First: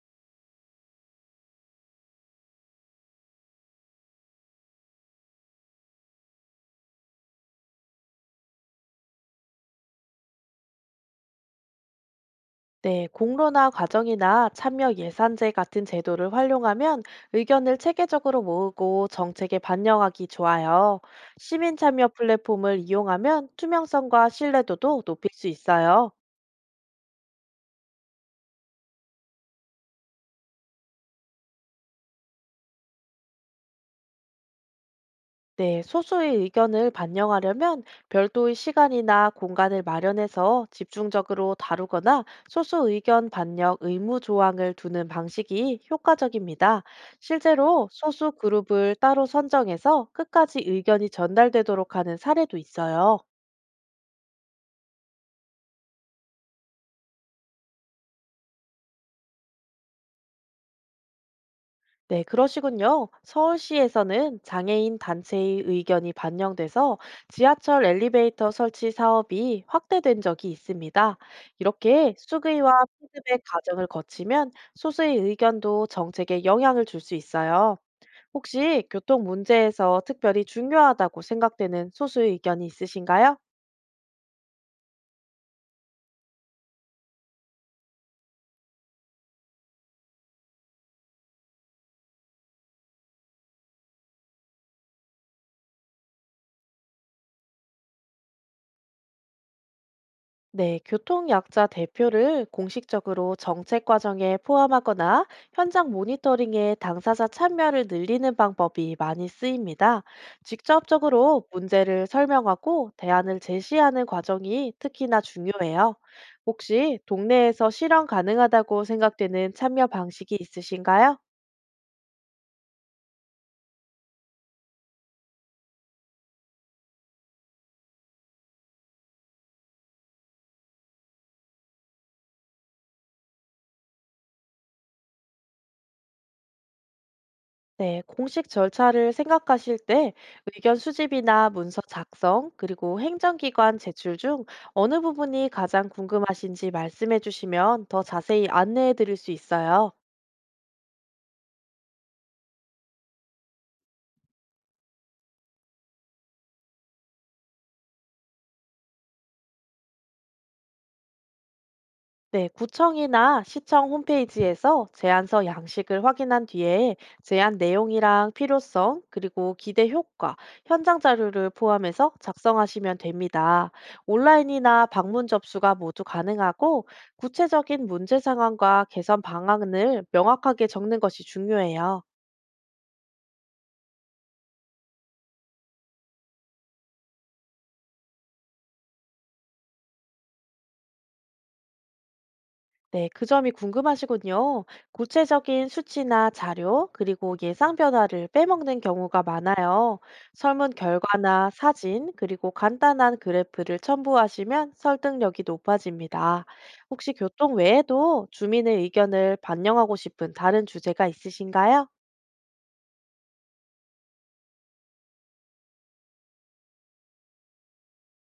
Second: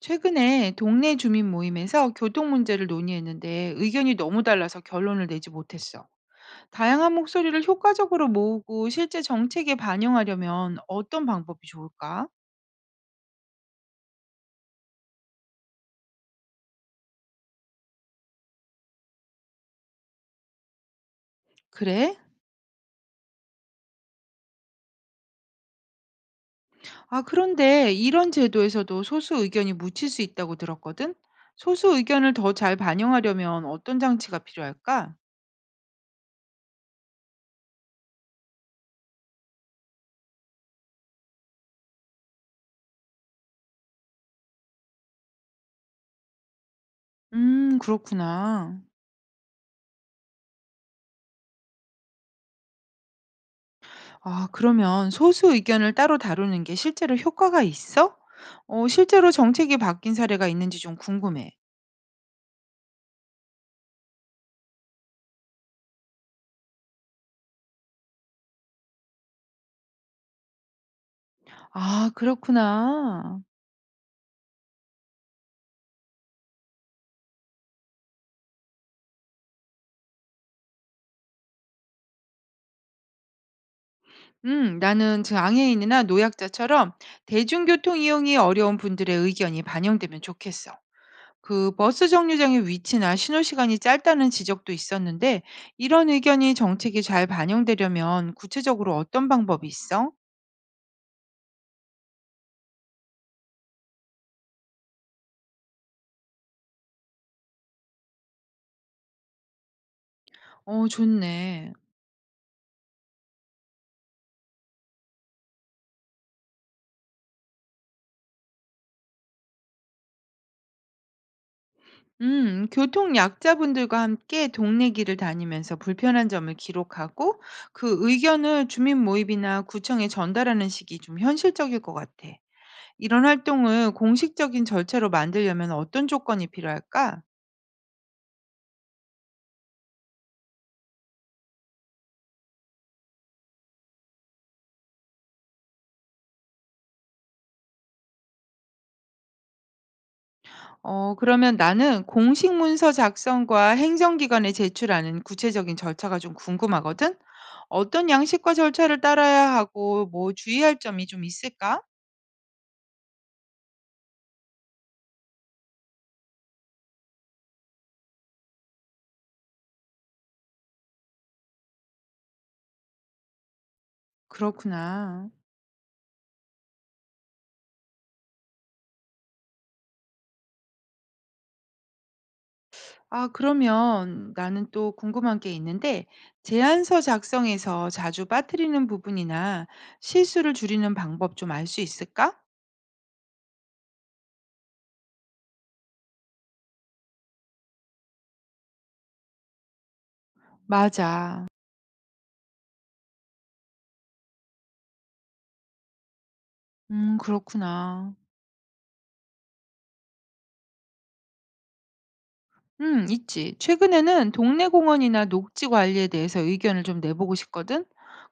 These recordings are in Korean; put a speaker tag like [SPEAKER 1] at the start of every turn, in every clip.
[SPEAKER 1] 최근에 동네 주민 모임에서 교통 문제를 논의했는데 의견이 너무 달라서 결론을 내지 못했어. 다양한 목소리를 효과적으로 모으고 실제 정책에 반영하려면 어떤 방법이 좋을까?
[SPEAKER 2] 네, 공론화 과정이나 참여 예산제 같은 제도를 활용하면 의견을 체계적으로 모으고 정책에 반영하기 좋아요. 시민 참여
[SPEAKER 1] 그래?
[SPEAKER 2] 플랫폼을 이용하면 투명성과 신뢰도도 높일 수 있어요.
[SPEAKER 1] 아, 그런데 이런 제도에서도 소수 의견이 묻힐 수 있다고 들었거든? 소수 의견을 더 잘 반영하려면 어떤 장치가 필요할까?
[SPEAKER 2] 네, 소수의 의견을 반영하려면 별도의 시간이나 공간을 마련해서 집중적으로 다루거나 소수 의견 반영 의무 조항을 두는 방식이 효과적입니다. 실제로 소수
[SPEAKER 1] 그렇구나.
[SPEAKER 2] 그룹을 따로 선정해서 끝까지 의견이 전달되도록 하는 사례도 있어요.
[SPEAKER 1] 아, 그러면 소수 의견을 따로 다루는 게 실제로 효과가 있어? 어, 실제로 정책이 바뀐 사례가 있는지 좀 궁금해.
[SPEAKER 2] 네, 그러시군요. 서울시에서는 장애인 단체의 의견이 반영돼서 지하철 엘리베이터 설치 사업이 확대된 적이 있습니다.
[SPEAKER 1] 아,
[SPEAKER 2] 이렇게 수의와
[SPEAKER 1] 그렇구나.
[SPEAKER 2] 피드백 과정을 거치면 소수의 의견도 정책에 영향을 줄 수 있어요. 혹시 교통 문제에서 특별히 중요하다고 생각되는 소수의 견이 있으신가요?
[SPEAKER 1] 나는 즉 장애인이나 노약자처럼 대중교통 이용이 어려운 분들의 의견이 반영되면 좋겠어. 그 버스 정류장의 위치나 신호 시간이 짧다는 지적도 있었는데 이런 의견이 정책에 잘 반영되려면 구체적으로 어떤 방법이 있어?
[SPEAKER 2] 네, 교통약자 대표를 공식적으로 정책 과정에 포함하거나 현장 모니터링에 당사자 참여를 늘리는 방법이 많이 쓰입니다.
[SPEAKER 1] 어,
[SPEAKER 2] 직접적으로
[SPEAKER 1] 좋네.
[SPEAKER 2] 문제를 설명하고 대안을 제시하는 과정이 특히나 중요해요. 혹시 동네에서 실현 가능하다고 생각되는 참여 방식이 있으신가요?
[SPEAKER 1] 교통 약자분들과 함께 동네 길을 다니면서 불편한 점을 기록하고 그 의견을 주민 모임이나 구청에 전달하는 식이 좀 현실적일 것 같아. 이런 활동을 공식적인 절차로 만들려면 어떤 조건이 필요할까?
[SPEAKER 2] 네, 공식 절차를 생각하실 때 의견 수집이나 문서 작성, 그리고 행정기관 제출 중 어느 부분이 가장 궁금하신지 말씀해 주시면 더 자세히 안내해 드릴 수 있어요.
[SPEAKER 1] 어, 그러면 나는 공식 문서 작성과 행정기관에 제출하는 구체적인 절차가 좀 궁금하거든? 어떤 양식과 절차를 따라야 하고 뭐 주의할 점이 좀 있을까?
[SPEAKER 2] 네, 구청이나 시청 홈페이지에서 제안서 양식을 확인한 뒤에 제안 내용이랑 필요성, 그리고 기대 효과, 현장 자료를 포함해서 작성하시면 됩니다. 온라인이나 방문
[SPEAKER 1] 그렇구나.
[SPEAKER 2] 접수가 모두 가능하고 구체적인 문제 상황과 개선 방안을 명확하게 적는 것이 중요해요.
[SPEAKER 1] 아, 그러면 나는 또 궁금한 게 있는데, 제안서 작성에서 자주 빠뜨리는 부분이나 실수를 줄이는 방법 좀 알 수 있을까?
[SPEAKER 2] 네, 그 점이 궁금하시군요. 구체적인 수치나 자료, 그리고 예상 변화를 빼먹는 경우가 많아요. 설문
[SPEAKER 1] 맞아.
[SPEAKER 2] 결과나 사진, 그리고 간단한 그래프를 첨부하시면 설득력이 높아집니다. 혹시 교통
[SPEAKER 1] 그렇구나.
[SPEAKER 2] 외에도 주민의 의견을 반영하고 싶은 다른 주제가 있으신가요?
[SPEAKER 1] 있지. 최근에는 동네 공원이나 녹지 관리에 대해서 의견을 좀 내보고 싶거든.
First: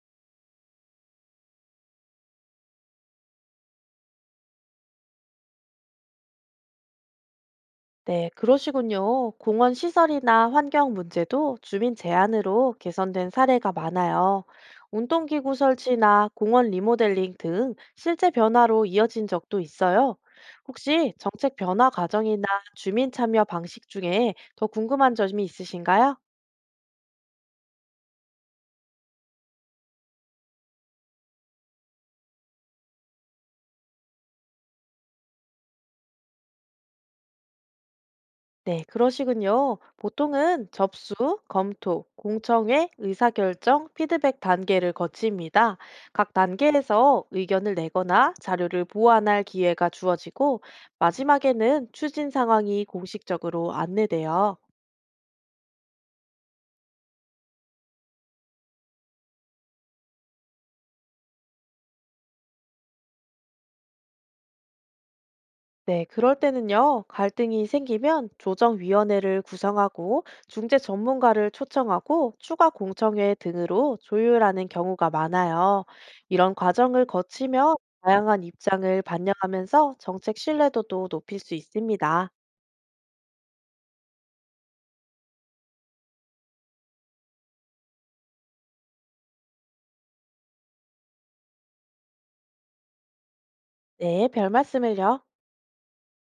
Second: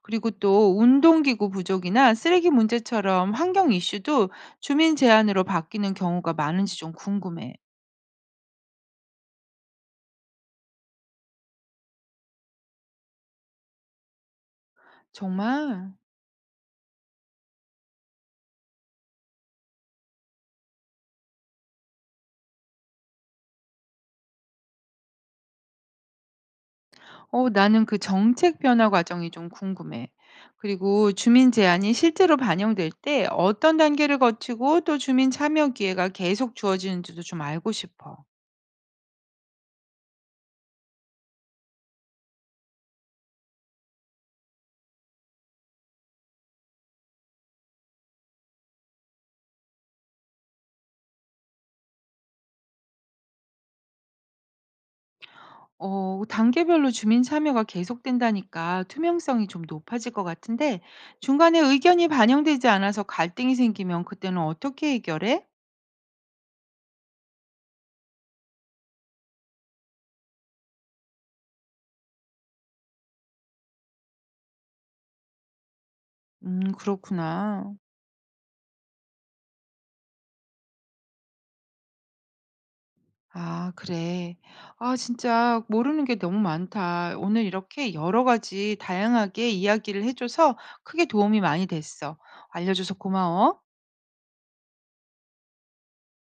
[SPEAKER 1] 그리고 또 운동기구 부족이나 쓰레기 문제처럼 환경 이슈도 주민 제안으로 바뀌는 경우가 많은지 좀 궁금해.
[SPEAKER 2] 네, 그러시군요. 공원 시설이나 환경 문제도 주민 제안으로 개선된 사례가 많아요. 운동기구
[SPEAKER 1] 정말?
[SPEAKER 2] 설치나 공원 리모델링 등 실제 변화로 이어진 적도 있어요. 혹시 정책 변화 과정이나 주민 참여 방식 중에 더 궁금한 점이 있으신가요?
[SPEAKER 1] 어, 나는 그 정책 변화 과정이 좀 궁금해. 그리고 주민 제안이 실제로 반영될 때 어떤 단계를 거치고 또 주민 참여 기회가 계속 주어지는지도 좀 알고 싶어.
[SPEAKER 2] 네, 그러시군요. 보통은 접수, 검토, 공청회, 의사결정, 피드백 단계를 거칩니다. 각 단계에서 의견을 내거나 자료를 보완할 기회가 주어지고 마지막에는 추진 상황이 공식적으로 안내돼요.
[SPEAKER 1] 어, 단계별로 주민 참여가 계속된다니까 투명성이 좀 높아질 것 같은데 중간에 의견이 반영되지 않아서 갈등이 생기면 그때는 어떻게 해결해?
[SPEAKER 2] 네, 그럴 때는요, 갈등이 생기면 조정위원회를 구성하고 중재 전문가를 초청하고 추가 공청회 등으로 조율하는 경우가 많아요. 이런 과정을 거치며
[SPEAKER 1] 그렇구나.
[SPEAKER 2] 다양한 입장을 반영하면서 정책 신뢰도도 높일 수 있습니다.
[SPEAKER 1] 아, 그래. 아, 진짜 모르는 게 너무 많다. 오늘 이렇게 여러 가지 다양하게 이야기를 해 줘서 크게 도움이 많이 됐어. 알려 줘서 고마워.
[SPEAKER 2] 네, 별 말씀을요.